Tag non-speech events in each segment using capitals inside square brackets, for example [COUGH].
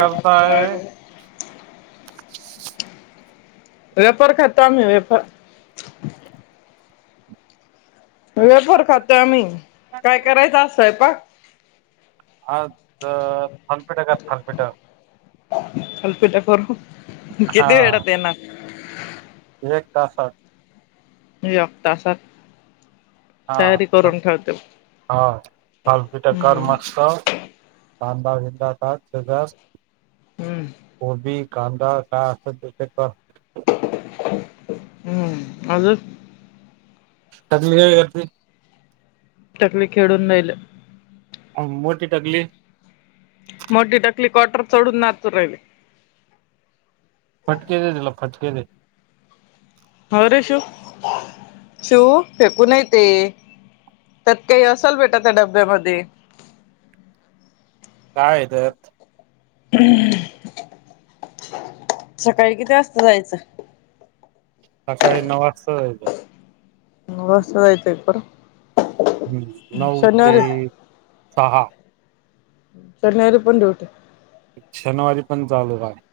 करताय व्यापार करतो आम्ही व्यापार वेळ फार खातो आम्ही काय करायचं असतंय प आ थलपीठ का थलपीठ थालीपीठ करू किती हा. वेळात [INAUDIBLE] एक तासाात एक तासात हा तयारी करून ठेवते ह थालिपीठ कर हम्म मस्त कांदा बिंदा टाक मस्त हम्म [UNINTELLIGIBLE] कोथिंबीर कांदा काय असेल ते तर हम्म आजून [INAUDIBLE] टकली खेळून राहिलं. मोठी टकली मोठी टकली कॉटर चढून नाचून राहिले. फटके ते दिला फटके दे - होय रे शिव शिव फेकू नाही ते त्यात काही असाल भेटा त्या डब्यामध्ये! काय आहे त्यात [UNINTELLIGIBLE] सकाळी किती वाजता जायचं? सकाळी नऊ वाजताच जायचं! नऊ वास्ता जायचं खरं! हम्म नऊ ते सहा शनिवारी पण डूटी - शनिवारी पण चालू राहील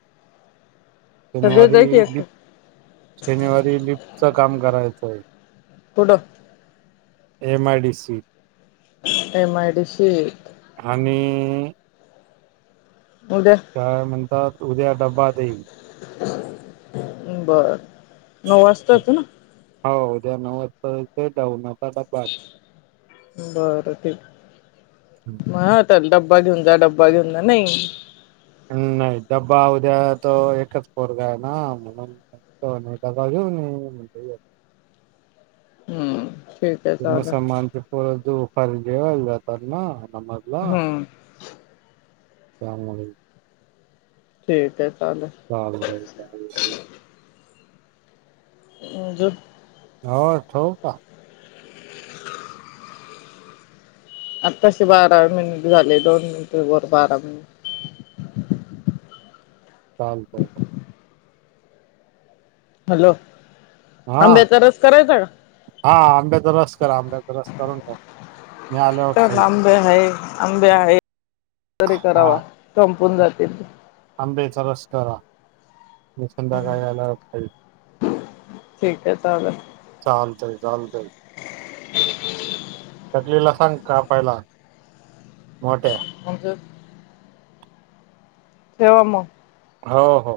सगळे शनिवारी जायची एकटे लिफ्ट शनिवारी लिफ्टच काम करायचं! होय कुठं M I D C MI डीशीत - आणि काय म्हणतात. उद्या डब्बा देईल. बर नऊ वाजता येत ना. हो उद्या नऊ वाजता ते [UNINTELLIGIBLE] बरं ठीक म्हटल डब - डबा घेऊन जा डब्बा घेऊन जा नाही! नाही डब्बा उद्या त एकच पोरग आहे ना, म्हणून म्हणतो डबा घेऊन येऊन म्हणत. हम्म ठीक आहे ते चालेल मुसलमानचे पर दू - पर जेवायला जातात ना! हम्म समजल. [UNINTELLIGIBLE] ठीक आहे. चालेल [UNINTELLIGIBLE] हां जोप. हो ठेऊ का! आ तसे बारा मिनिट झाले दोन मिनिट वर बारा मिनिट - चालतय. हॅलो! हा आंब्याचा रस करायचा का? हा आंबेचा रस करा आंबेचा रस करून खाऊ - छान आंबे आहे आंबे आहे तरी करावा हा संपून जातील. आंब्याचा रस करा मी संध्याकाळी आल्यावर खाईल. ठीक हे चालेल. चालतंय चालतंय. ह. लेला सांग का पायला. आणच ठेवा मग. हो हो.